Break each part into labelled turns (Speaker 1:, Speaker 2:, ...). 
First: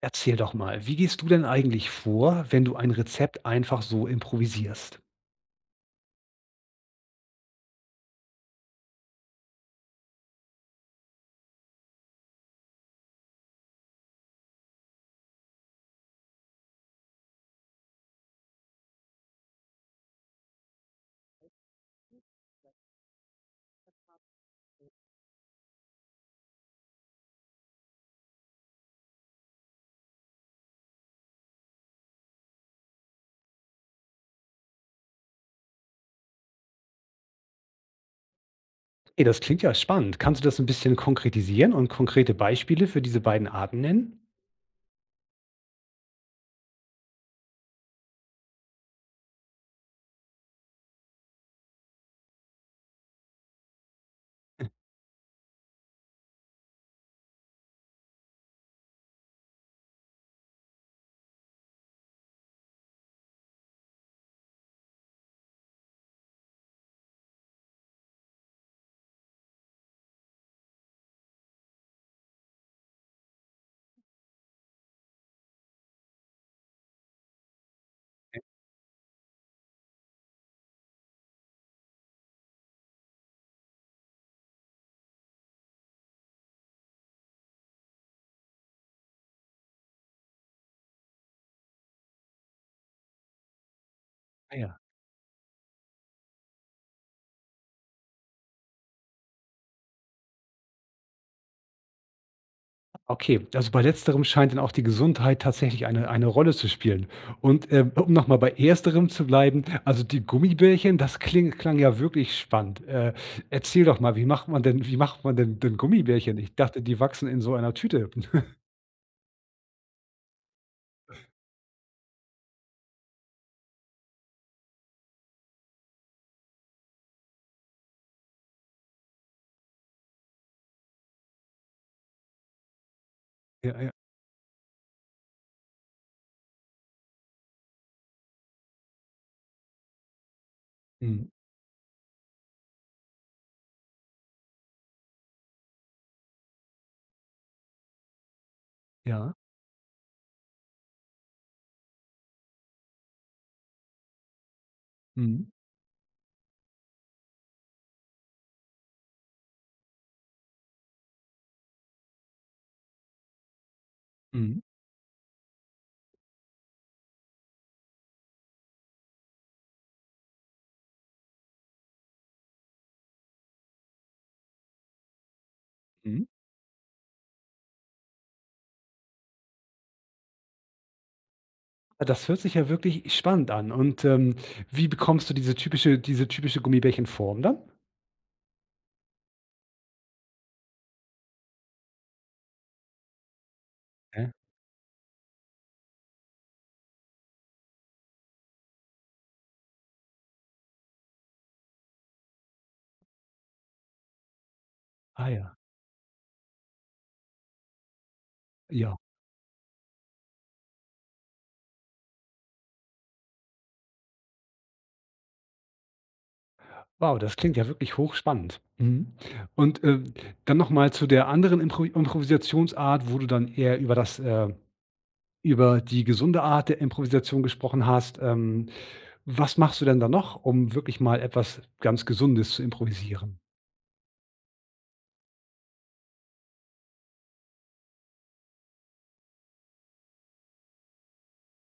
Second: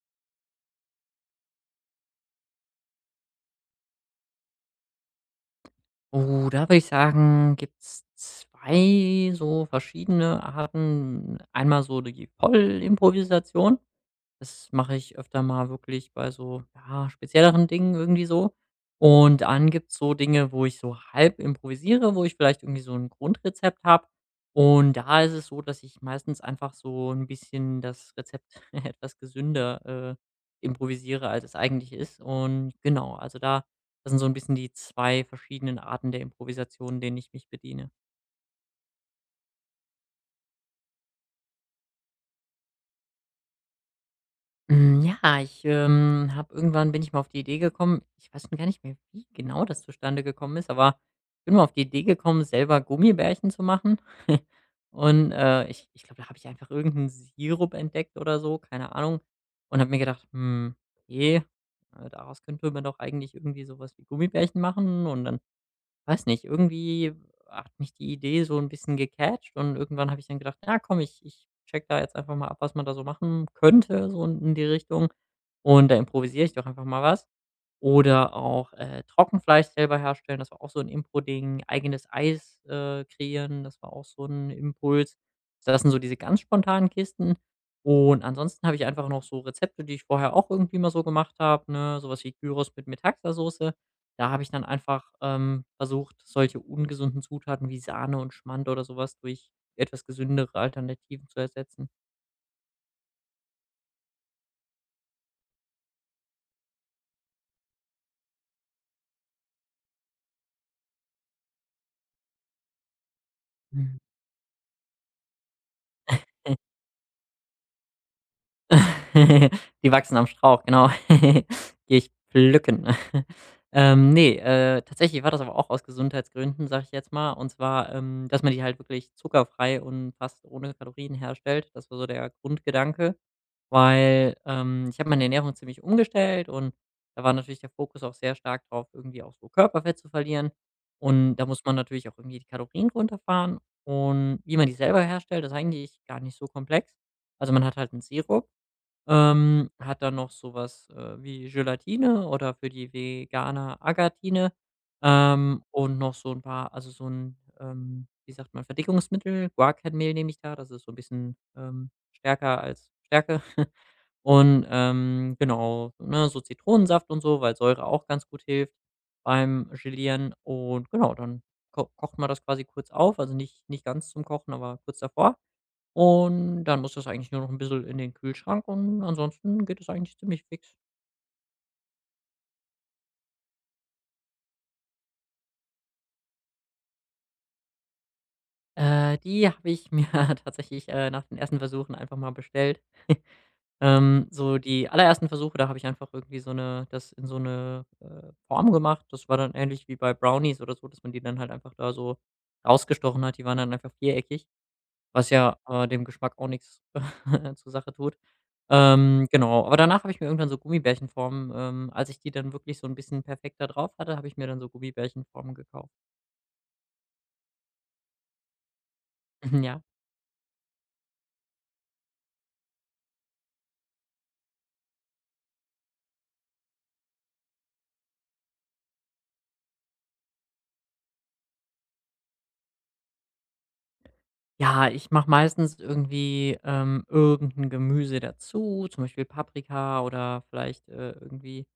Speaker 1: Erzähl doch mal, wie gehst du denn eigentlich vor, wenn du ein Rezept einfach so improvisierst?
Speaker 2: Oh, da würde ich sagen, gibt es 2 so verschiedene Arten. Einmal so die Vollimprovisation. Das mache ich öfter mal wirklich bei so, ja, spezielleren Dingen irgendwie so. Und dann gibt's so Dinge, wo ich so halb improvisiere, wo ich vielleicht irgendwie so ein Grundrezept habe. Und da ist es so, dass ich meistens einfach so ein bisschen das Rezept etwas gesünder, äh, improvisiere, als es eigentlich ist. Und genau, also da das sind so ein bisschen die 2 verschiedenen Arten der Improvisation, denen ich mich bediene.
Speaker 1: Ey, das klingt ja spannend. Kannst du das ein bisschen konkretisieren und konkrete Beispiele für diese beiden Arten nennen?
Speaker 2: Habe irgendwann bin ich mal auf die Idee gekommen, ich weiß schon gar nicht mehr, wie genau das zustande gekommen ist, aber ich bin mal auf die Idee gekommen, selber Gummibärchen zu machen. Und, ich glaube, da habe ich einfach irgendeinen Sirup entdeckt oder so, keine Ahnung, und habe mir gedacht: „Hm, okay, daraus könnte man doch eigentlich irgendwie sowas wie Gummibärchen machen.“ Und dann weiß nicht, irgendwie hat mich die Idee so ein bisschen gecatcht, und irgendwann habe ich dann gedacht: „Ja, komm, ich check da jetzt einfach mal ab, was man da so machen könnte, so in die Richtung. Und da improvisiere ich doch einfach mal was.“ Oder
Speaker 1: Äh,
Speaker 2: auch, Trockenfleisch selber herstellen, das war auch so ein Impro-Ding. Eigenes Eis, kreieren, das war auch so ein Impuls. Das sind so diese ganz spontanen Kisten. Und ansonsten habe ich einfach noch so Rezepte, die ich vorher auch irgendwie mal so gemacht habe, ne? So was wie Gyros mit Metaxa-Soße. Da habe ich
Speaker 1: ah
Speaker 2: dann
Speaker 1: ja.
Speaker 2: einfach, versucht, solche ungesunden Zutaten wie Sahne und Schmand oder sowas durch etwas gesündere Alternativen zu ersetzen.
Speaker 1: Okay, also bei Letzterem scheint dann auch die Gesundheit tatsächlich eine Rolle zu spielen. Und, um noch mal bei Ersterem zu bleiben, also die Gummibärchen, das kling klang ja wirklich spannend. Erzähl doch
Speaker 2: Mhm.
Speaker 1: mal, wie macht man denn Gummibärchen? Ich dachte, die wachsen in so einer Tüte.
Speaker 2: Die wachsen am Strauch, genau. Gehe ich pflücken. Ne, tatsächlich war das aber auch aus Gesundheitsgründen, sage ich jetzt mal. Und zwar, dass man die halt wirklich zuckerfrei und fast ohne Kalorien herstellt. Das war so der Grundgedanke.
Speaker 1: Ja, ja.
Speaker 2: Weil, ich habe meine Ernährung ziemlich umgestellt, und da war natürlich der Fokus auch sehr stark drauf, irgendwie auch so Körperfett zu verlieren.
Speaker 1: Mhm.
Speaker 2: Und da muss man natürlich auch irgendwie die Kalorien runterfahren. Und wie man die selber herstellt, ist eigentlich gar nicht so komplex. Also man hat halt 'n Sirup,
Speaker 1: Ja.
Speaker 2: hat dann noch sowas wie Gelatine oder für die Veganer Agatine,
Speaker 1: Mhm.
Speaker 2: und noch so ein paar, also so ein wie sagt man, Verdickungsmittel. Guarkernmehl nehme ich da, das ist so ein bisschen, stärker als Stärke.
Speaker 1: Mhm.
Speaker 2: Und, genau, so, ne, so Zitronensaft und so, weil Säure auch ganz gut hilft beim Gelieren. Und genau, dann ko kocht man das quasi kurz auf, also nicht ganz zum Kochen, aber kurz davor.
Speaker 1: Mhm.
Speaker 2: Und dann muss das eigentlich nur noch ein bisschen in den Kühlschrank, und ansonsten geht es eigentlich ziemlich fix.
Speaker 1: Das hört sich ja wirklich spannend an. Und, wie bekommst du diese typische Gummibärchenform dann?
Speaker 2: Die habe ich mir tatsächlich, nach den ersten Versuchen einfach mal bestellt.
Speaker 1: Mhm.
Speaker 2: So die allerersten Versuche, da habe ich einfach irgendwie so eine das in so eine Form gemacht. Das war dann ähnlich wie bei Brownies oder so, dass man die dann halt einfach da so rausgestochen hat. Die waren dann einfach viereckig,
Speaker 1: Ah
Speaker 2: was
Speaker 1: ja,
Speaker 2: ja, dem Geschmack auch nichts zur Sache tut.
Speaker 1: ja.
Speaker 2: Genau, aber danach habe ich mir irgendwann so Gummibärchenformen als ich die dann wirklich so ein bisschen perfekter drauf hatte, habe ich mir dann so Gummibärchenformen gekauft.
Speaker 1: Wow, das klingt ja wirklich hochspannend. Mhm.
Speaker 2: Ja.
Speaker 1: Und, dann noch mal zu der anderen Improvisationsart, wo du dann eher über das über die gesunde Art der Improvisation gesprochen hast. Was machst du denn da noch, um wirklich mal etwas ganz Gesundes zu improvisieren?
Speaker 2: Ja, ich mache meistens irgendwie, irgend Gemüse dazu, zum Beispiel Paprika oder vielleicht, irgendwie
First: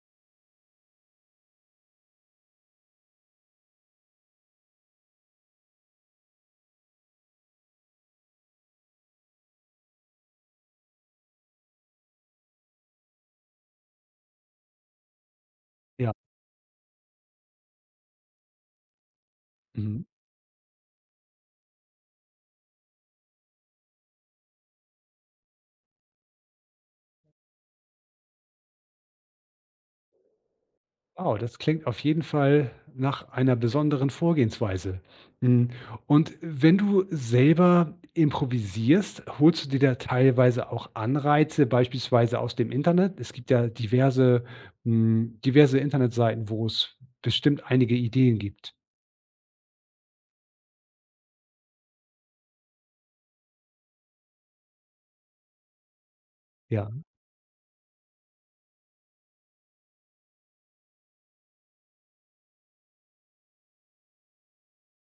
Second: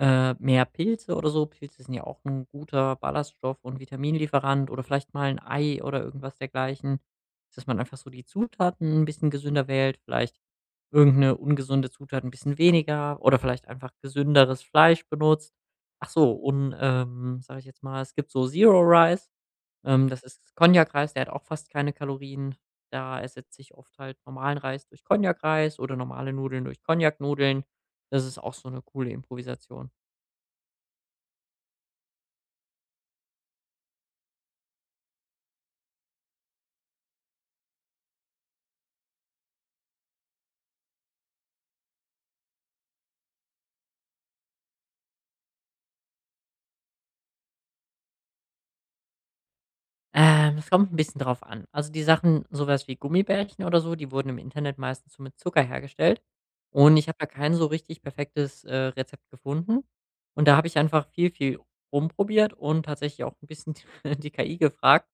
Speaker 2: Mehr Pilze oder so. Pilze sind ja auch ein guter Ballaststoff und Vitaminlieferant, oder vielleicht mal ein Ei oder irgendwas dergleichen. Dass man einfach so die Zutaten ein bisschen gesünder wählt, vielleicht irgendeine ungesunde Zutat ein bisschen weniger oder vielleicht einfach gesünderes Fleisch benutzt. Ach
Speaker 1: Ja.
Speaker 2: so, und, sage ich jetzt mal, es gibt so Zero Rice,
Speaker 1: Mhm.
Speaker 2: das ist Cognac-Reis, der hat auch fast keine Kalorien. Da ersetze ich oft halt normalen Reis durch Cognac-Reis oder normale Nudeln durch Cognac-Nudeln. Das ist auch so eine coole Improvisation.
Speaker 1: Wow, das klingt auf jeden Fall nach einer besonderen Vorgehensweise. Hm, und wenn du selber improvisierst, holst du dir da teilweise auch Anreize, beispielsweise aus dem Internet? Es gibt ja diverse diverse Internetseiten, wo es bestimmt einige Ideen gibt.
Speaker 2: Es kommt ein bisschen drauf an. Also, die Sachen sowas wie Gummibärchen oder so, die wurden im Internet meistens so mit Zucker hergestellt,
Speaker 1: Ja.
Speaker 2: und ich habe da kein so richtig perfektes, Rezept gefunden. Und da habe ich einfach viel, viel rumprobiert und tatsächlich auch ein bisschen die KI gefragt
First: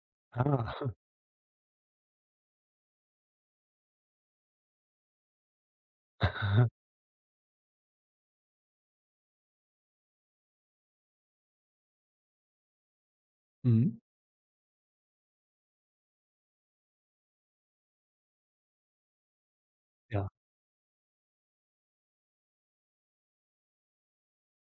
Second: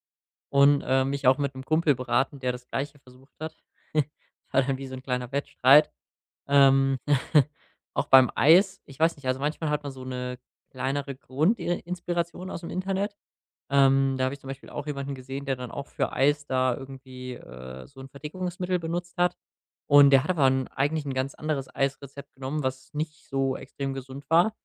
Speaker 2: und,
Speaker 1: Ah.
Speaker 2: mich auch mit einem Kumpel beraten, der das Gleiche versucht hat. War dann wie so ein kleiner Wettstreit. Ähm, auch beim Eis, ich weiß nicht, also manchmal hat man so eine kleinere Grundinspiration aus dem Internet,
Speaker 1: Mhm.
Speaker 2: da habe ich zum Beispiel auch jemanden gesehen, der dann auch für Eis da irgendwie, so ein Verdickungsmittel benutzt hat. Und der
Speaker 1: Ja.
Speaker 2: hat aber 'n eigentlich ein ganz anderes Eisrezept genommen, was nicht so extrem gesund war.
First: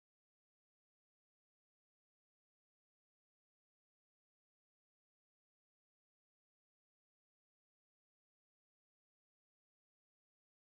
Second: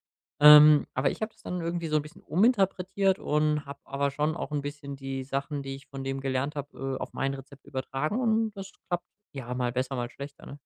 Speaker 2: Aber ich habe das dann irgendwie so ein bisschen uminterpretiert und habe aber schon auch ein bisschen die Sachen, die ich von dem gelernt habe, auf mein Rezept übertragen, und das klappt, ja, mal besser, mal schlechter, ne?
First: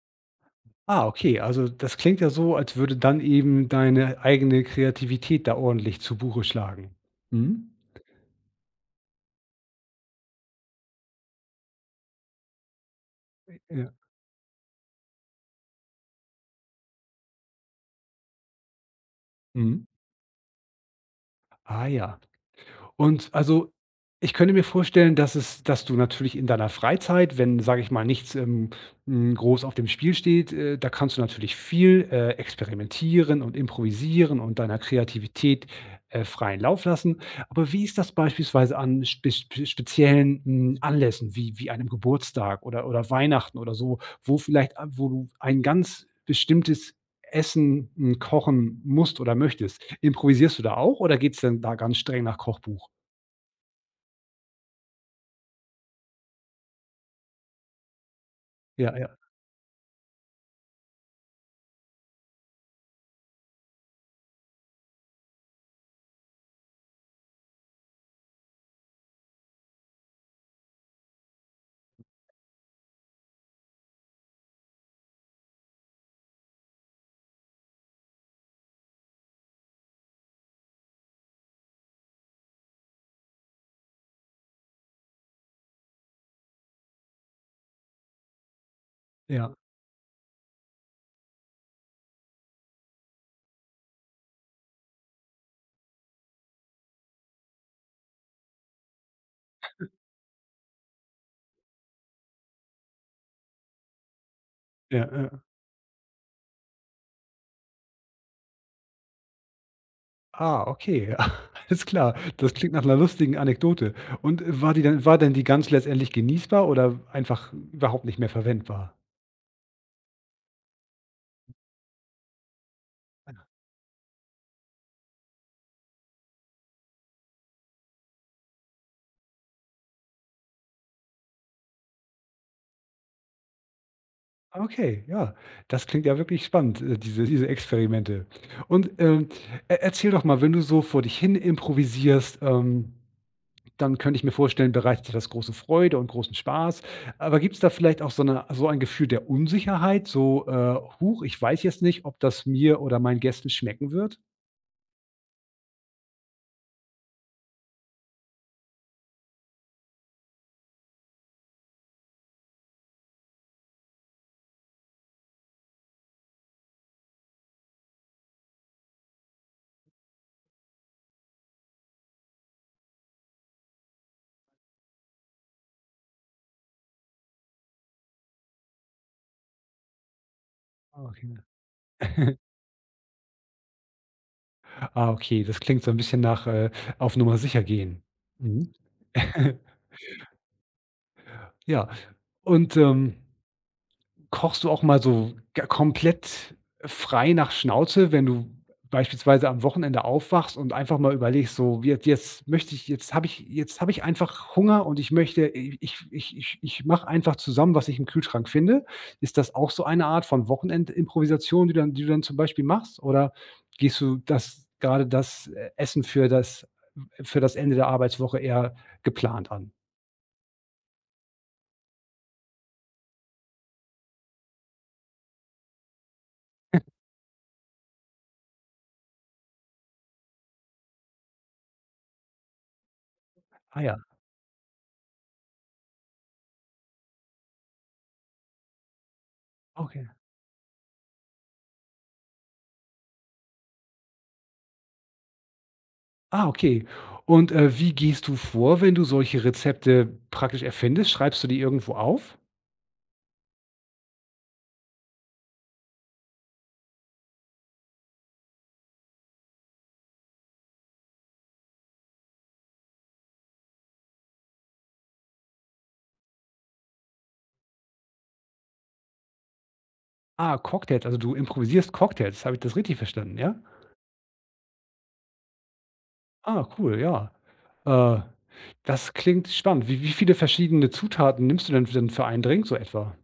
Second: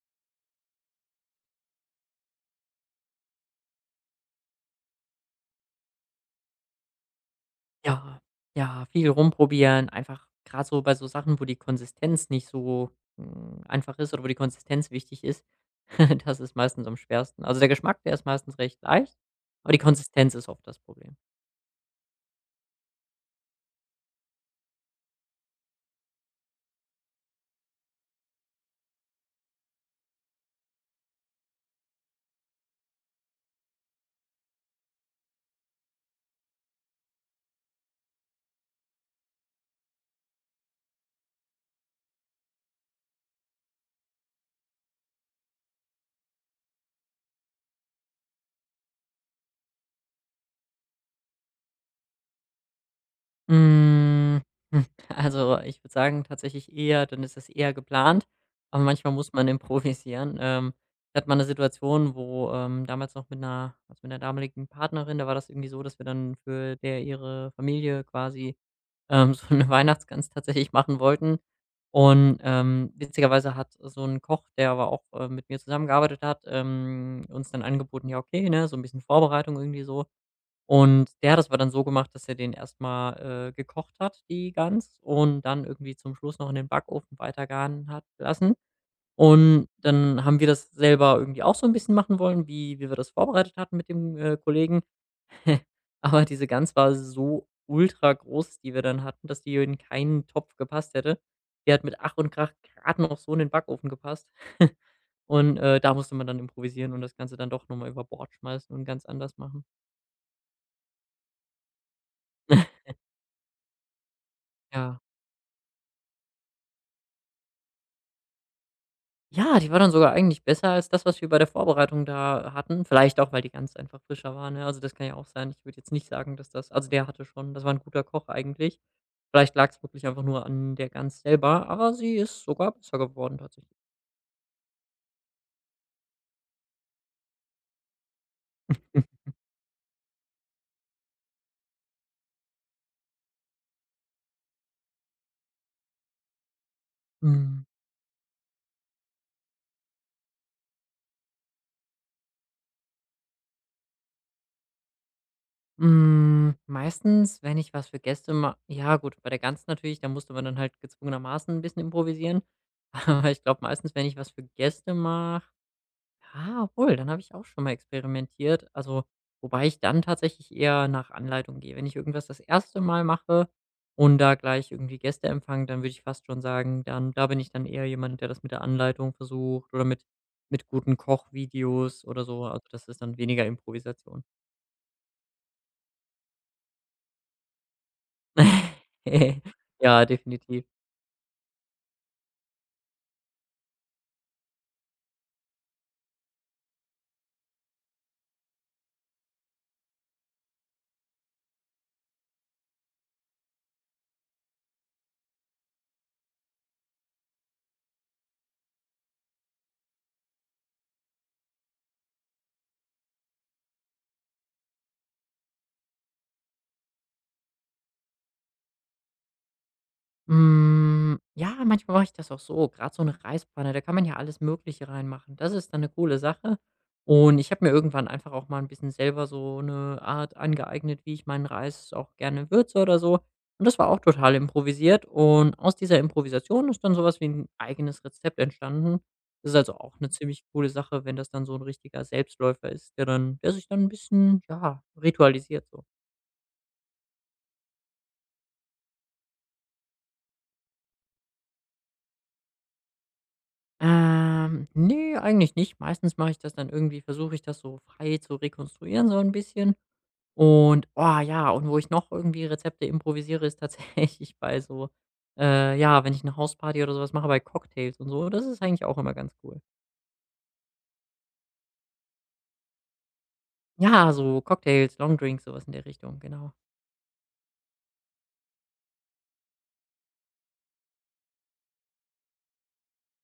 Speaker 1: Ah, okay, also das klingt ja so, als würde dann eben deine eigene Kreativität da ordentlich zu Buche schlagen. Mhm.
Speaker 2: Ja, ja, viel rumprobieren, einfach gerade so bei so Sachen, wo die Konsistenz nicht so, hm,
Speaker 1: Ja.
Speaker 2: einfach ist oder wo die Konsistenz wichtig ist, das ist meistens am schwersten. Also, der Geschmack, der ist meistens recht leicht, aber die
Speaker 1: Mhm.
Speaker 2: Konsistenz ist oft das Problem.
Speaker 1: Ah ja. Und also, ich könnte mir vorstellen, dass du natürlich in deiner Freizeit, wenn, sage ich mal, nichts groß auf dem Spiel steht, da kannst du natürlich viel experimentieren und improvisieren und deiner Kreativität freien Lauf lassen. Aber wie ist das beispielsweise an speziellen, hm, Anlässen wie einem Geburtstag oder Weihnachten oder so, wo vielleicht a wo du ein ganz bestimmtes Essen, hm, kochen musst oder möchtest? Improvisierst du da auch oder geht's denn da ganz streng nach Kochbuch?
Speaker 2: Hm, hm, also, ich würde sagen, tatsächlich eher dann ist es eher geplant, aber
Speaker 1: Ja, ja,
Speaker 2: manchmal muss man improvisieren. Ich hatte mal 'ne Situation, wo, damals noch mit einer also, mit 'ner damaligen Partnerin, da war das irgendwie so, dass wir dann für der ihre Familie quasi so 'ne Weihnachtsgans tatsächlich machen wollten. Und, witzigerweise hat so 'n Koch, der aber auch, mit mir zusammengearbeitet hat, uns dann angeboten: „Ja, okay, ne, so 'n bisschen Vorbereitung irgendwie so.“ Und der hat das aber dann so gemacht, dass er den erst mal, gekocht hat, die Gans, und dann irgendwie zum Schluss noch in den Backofen weitergaren hat lassen.
Speaker 1: ja,
Speaker 2: Und dann haben wir das selber irgendwie auch so 'n bisschen machen wollen, wie wir das vorbereitet hatten mit dem, Kollegen. Aber diese Gans war so ultra groß, die wir dann hatten, dass die in keinen Topf gepasst hätte. Die hat mit Ach und Krach gerade noch so in den Backofen gepasst.
Speaker 1: ja, ja.
Speaker 2: Und, da musste man dann improvisieren und das Ganze dann doch noch mal über Bord schmeißen und ganz anders machen.
Speaker 1: Ah, okay, alles klar. Das klingt nach einer lustigen Anekdote. Und
Speaker 2: Ja.
Speaker 1: war denn die Gans letztendlich genießbar oder einfach überhaupt nicht mehr verwendbar?
Speaker 2: Ja, die war dann sogar eigentlich besser als das, was wir bei der Vorbereitung da hatten. Vielleicht auch, weil die Gans einfach frischer war, ne? Also, das kann ja auch sein. Ich würde jetzt nicht sagen, dass das also, der hatte schon, das war ein guter Koch eigentlich. Vielleicht lag es wirklich einfach nur an der Gans selber, aber sie ist sogar besser geworden tatsächlich.
Speaker 1: Ah, okay, ja. Das klingt ja wirklich spannend, diese Experimente. Und,
Speaker 2: Hm.
Speaker 1: e erzähl doch mal, wenn du so vor dich hin improvisierst, dann könnte ich mir vorstellen, bereitet dir das große Freude und großen Spaß. Aber gibt es
Speaker 2: Hm,
Speaker 1: da vielleicht auch so ein Gefühl der Unsicherheit, so, „Huch, ich weiß jetzt nicht, ob das mir oder meinen Gästen schmecken wird?“
Speaker 2: hm, meistens, wenn ich was für Gäste mache, ja gut, bei der Gans natürlich, da musste man dann halt gezwungenermaßen ein bisschen improvisieren. Aber ich glaube meistens, wenn ich was für Gäste mache, ja, obwohl, dann habe ich auch schon mal experimentiert. Also, wobei ich dann tatsächlich eher nach Anleitung gehe. Wenn ich irgendwas das erste Mal mache und da gleich irgendwie Gäste empfange, dann würde ich fast schon sagen, dann da bin ich dann eher jemand, der das mit der Anleitung versucht oder mit guten
Speaker 1: Ah, okay.
Speaker 2: Kochvideos oder so. Also, das ist dann weniger Improvisation.
Speaker 1: Ah, okay, das klingt so ein bisschen nach, auf Nummer sicher gehen. Mhm.
Speaker 2: Ja, definitiv.
Speaker 1: Ja. Und, kochst du auch mal so g komplett frei nach Schnauze, wenn du beispielsweise am Wochenende aufwachst und einfach mal überlegst, so: jetzt möchte ich, jetzt habe ich einfach Hunger und ich möchte ich mache einfach zusammen, was ich im Kühlschrank finde.“ Ist das auch so eine Art von Wochenendimprovisation, die du dann zum Beispiel machst? Oder gehst du das, Essen für das Ende der Arbeitswoche eher geplant an?
Speaker 2: Hm, ja, manchmal mache ich das auch so. Gerade so eine Reispfanne, da kann man ja alles Mögliche reinmachen. Das ist dann eine coole Sache. Und ich habe mir irgendwann einfach auch mal ein bisschen selber so eine Art angeeignet, wie ich meinen Reis auch gerne würze oder so. Und das
Speaker 1: Ah
Speaker 2: war
Speaker 1: ja,
Speaker 2: auch total improvisiert. Und aus dieser Improvisation ist dann sowas wie ein eigenes Rezept entstanden. Das ist also auch
Speaker 1: okay.
Speaker 2: eine ziemlich coole Sache, wenn das dann so ein richtiger Selbstläufer ist, der sich dann ein bisschen, ja, ritualisiert so.
Speaker 1: Ah, okay. Und, wie gehst du vor, wenn du solche Rezepte praktisch erfindest? Schreibst du die irgendwo auf?
Speaker 2: Ne, eigentlich nicht. Meistens mache ich das dann versuche ich das so frei zu rekonstruieren so ein bisschen. Und, oh ja, und wo ich noch irgendwie Rezepte improvisiere, ist tatsächlich bei so ja, wenn ich eine Hausparty oder sowas mache, bei Cocktails und so, das ist eigentlich auch immer ganz cool.
Speaker 1: Ah, Cocktails, also du improvisierst Cocktails. Habe ich das richtig verstanden, ja?
Speaker 2: Ja, so Cocktails, Longdrinks, so was in der Richtung, genau.
Speaker 1: Ah, cool, ja. Äh, das klingt spannend. Wie viele verschiedene Zutaten nimmst du denn für einen Drink so etwa?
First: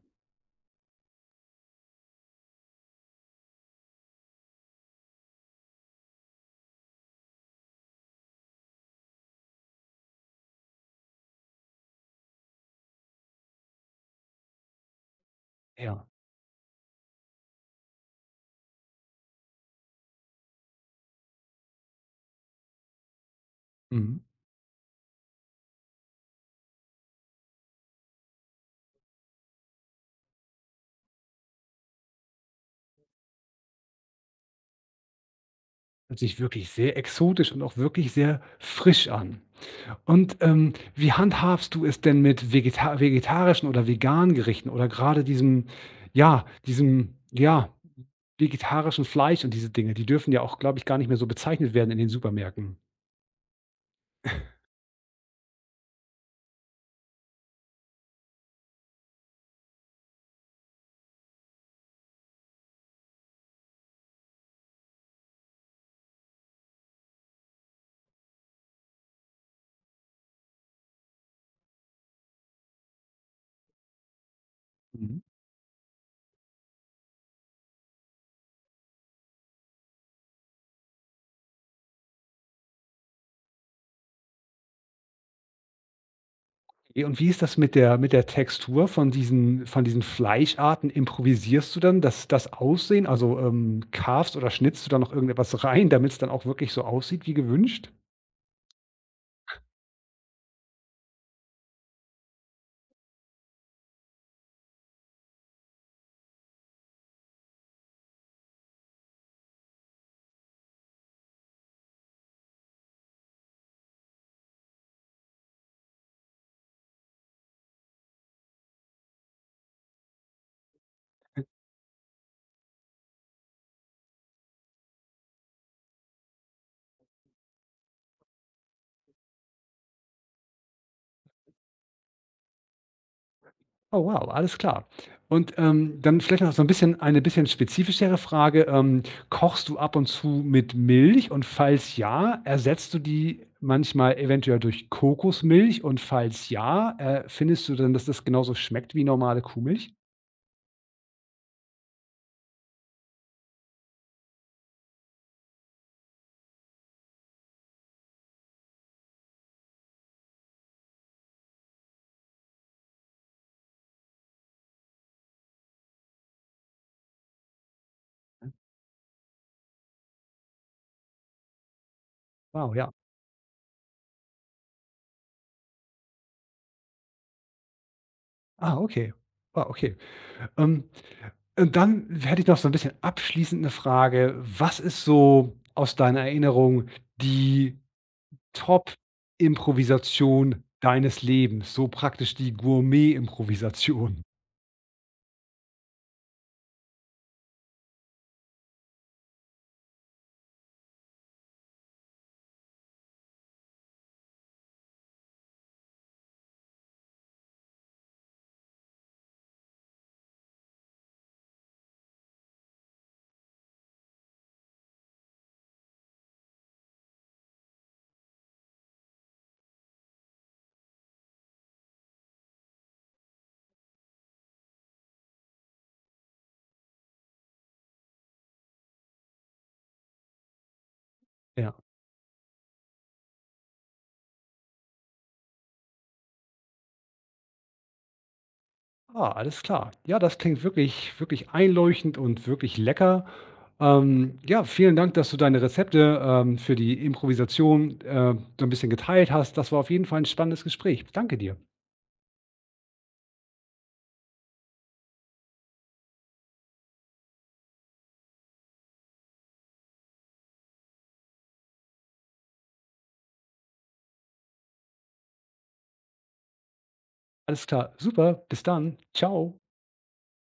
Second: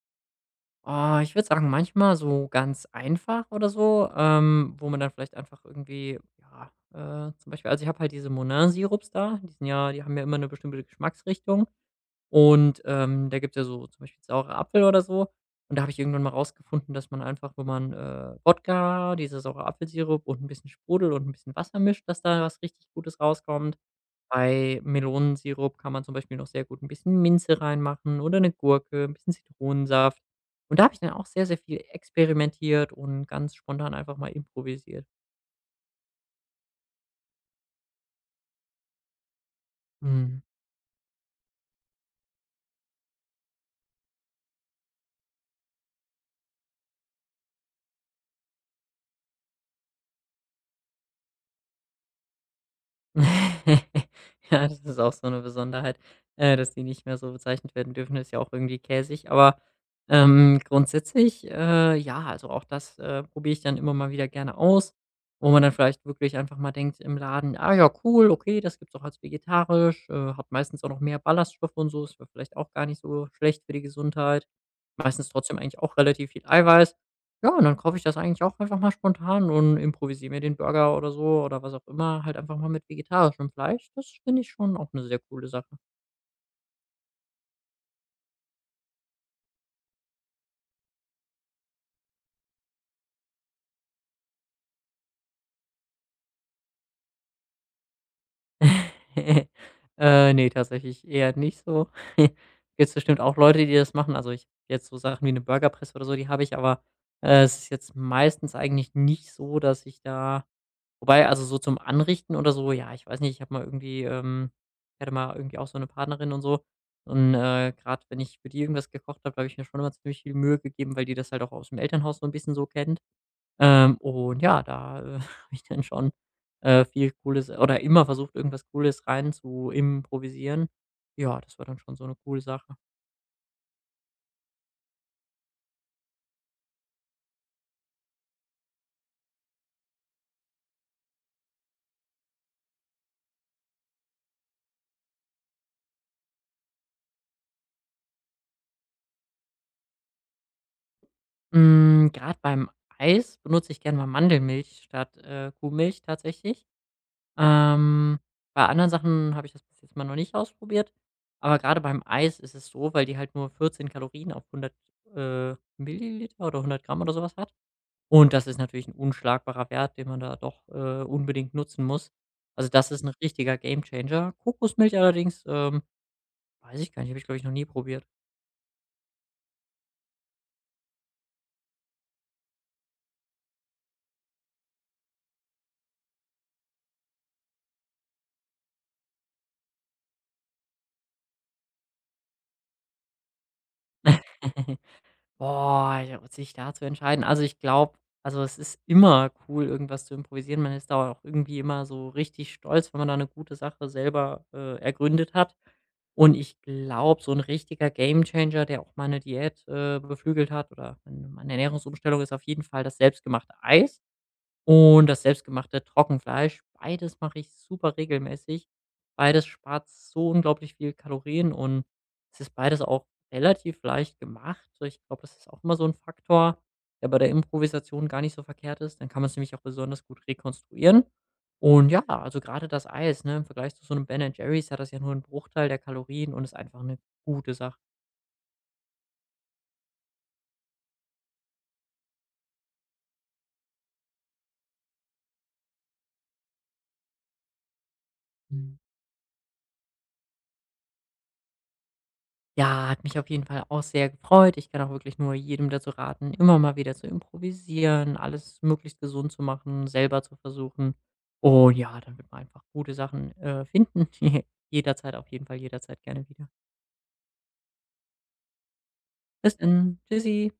Speaker 2: Ah, ich würde sagen, manchmal so ganz einfach oder so, wo man dann vielleicht einfach irgendwie, ja, zum Beispiel ich habe halt diese Monin-Sirups da, die haben ja immer eine bestimmte Geschmacksrichtung. Und, da gibt's ja so zum Beispiel saure Apfel oder so. Und da habe ich
Speaker 1: Ja.
Speaker 2: irgendwann mal rausgefunden, dass man einfach, wenn man, Wodka, diese saure Apfelsirup und ein bisschen Sprudel und ein bisschen Wasser mischt, dass da was richtig Gutes rauskommt.
Speaker 1: Mhm.
Speaker 2: Bei Melonensirup kann man zum Beispiel noch sehr gut ein bisschen Minze reinmachen oder eine Gurke, ein bisschen Zitronensaft. Und da habe ich dann auch sehr, sehr viel experimentiert und ganz spontan einfach mal improvisiert.
Speaker 1: Hört sich wirklich sehr exotisch und auch wirklich sehr frisch an. Und,
Speaker 2: Mhm.
Speaker 1: wie handhabst du es denn mit vegetarischen oder veganen Gerichten oder gerade diesem, ja, vegetarischen Fleisch und diese Dinge? Die dürfen ja auch, glaube ich, gar nicht mehr so bezeichnet werden in den Supermärkten.
Speaker 2: Ja, das ist auch so eine Besonderheit, dass die nicht mehr so bezeichnet werden dürfen. Ist ja auch irgendwie käsig, aber grundsätzlich, ja, also auch das probiere ich dann immer mal wieder gerne aus, wo man dann vielleicht wirklich einfach mal denkt im Laden: „Ah ja, cool, okay, das gibt's auch als vegetarisch, hat meistens auch noch mehr Ballaststoffe und so, ist ja vielleicht auch gar nicht so schlecht für die Gesundheit.“
Speaker 1: Mhm.
Speaker 2: Meistens trotzdem eigentlich auch relativ viel Eiweiß. Ja, und dann kaufe ich das eigentlich auch einfach mal spontan und improvisiere mir den Burger oder so oder was auch immer, halt einfach mal mit vegetarischem Fleisch. Das finde ich schon auch eine sehr coole Sache.
Speaker 1: Und wie ist das mit der Textur von diesen Fleischarten? Improvisierst du dann das Aussehen? Also, carvest oder schnitzt du da noch irgendetwas rein, damit es dann auch wirklich so aussieht wie gewünscht?
Speaker 2: Ne, tatsächlich eher nicht so. Gibt es bestimmt auch Leute, die das machen. Also, ich jetzt so Sachen wie eine Burgerpresse oder so, die habe ich, aber es ist jetzt meistens eigentlich nicht so, dass ich da wobei, also, so zum Anrichten oder so, ja, ich weiß nicht, ich habe mal irgendwie, ich hatte mal irgendwie auch so eine Partnerin und so und, grad wenn ich für die irgendwas gekocht habe, habe ich mir schon immer ziemlich viel Mühe gegeben, weil die das halt auch aus dem Elternhaus so ein bisschen so kennt. Und ja, da, habe ich dann schon, viel Cooles oder immer versucht, irgendwas Cooles rein zu improvisieren. Ja, das war dann schon so eine coole Sache.
Speaker 1: Oh wow, alles klar. Und, dann vielleicht noch so ein bisschen eine bisschen spezifischere Frage. Kochst du ab und zu mit Milch? Und falls ja, ersetzt du die manchmal eventuell durch Kokosmilch? Und falls ja, findest du dann, dass das genauso schmeckt wie normale Kuhmilch?
Speaker 2: Hm, grad beim Eis benutze ich gerne mal Mandelmilch statt, Kuhmilch tatsächlich. Ähm, Bei anderen Sachen habe ich das bis jetzt mal noch nicht ausprobiert, aber gerade beim Eis ist es so, weil die halt nur 14 Kalorien auf 100, Milliliter oder 100 Gramm oder sowas hat. Und das ist natürlich ein unschlagbarer Wert, den man da doch, unbedingt nutzen muss. Also,
Speaker 1: Wow,
Speaker 2: das
Speaker 1: ja.
Speaker 2: ist ein richtiger Gamechanger. Kokosmilch allerdings, weiß ich gar nicht, habe ich, glaube ich, noch nie probiert.
Speaker 1: Ah, okay. Wow, okay. Ähm, und dann hätte ich noch so ein bisschen abschließend eine Frage. Was ist so aus deiner Erinnerung die Top-Improvisation deines Lebens, so praktisch die Gourmet-Improvisation.
Speaker 2: Boah, ja, und sich da zu entscheiden. Also, ich glaube also, es ist immer cool, irgendwas zu improvisieren. Man ist da auch irgendwie immer so richtig stolz, wenn man da eine gute Sache selber, ergründet hat. Und ich glaube, so ein richtiger Gamechanger, der auch meine Diät, beflügelt hat oder meine Ernährungsumstellung, ist auf jeden Fall das selbstgemachte Eis und das selbstgemachte Trockenfleisch. Beides mache ich super regelmäßig. Beides spart so unglaublich viel Kalorien und es ist beides auch relativ leicht gemacht. So, ich glaube, das ist auch immer so ein Faktor, der bei der Improvisation gar nicht so verkehrt ist. Dann kann man es nämlich auch besonders gut rekonstruieren.
Speaker 1: Ja.
Speaker 2: Und ja, also gerade das Eis, ne, im Vergleich zu so einem Ben Jerry's hat das ja nur einen Bruchteil der Kalorien und ist einfach eine gute Sache.
Speaker 1: Ah, alles klar. Ja, das klingt wirklich einleuchtend und wirklich lecker. Ja, vielen Dank, dass du deine Rezepte, für die Improvisation, so ein bisschen geteilt hast. Das war auf jeden Fall ein spannendes Gespräch. Danke dir.
Speaker 2: Ja, hat mich auf jeden Fall auch sehr gefreut. Ich kann auch wirklich nur jedem dazu raten, immer mal wieder zu improvisieren, alles möglichst gesund zu machen, selber zu versuchen. Und ja, dann wird man einfach gute Sachen, finden. Jederzeit, auf jeden Fall jederzeit gerne wieder.
Speaker 1: Alles klar, super, bis dann.
Speaker 2: Bis
Speaker 1: Ciao.
Speaker 2: dann. Tschüssi.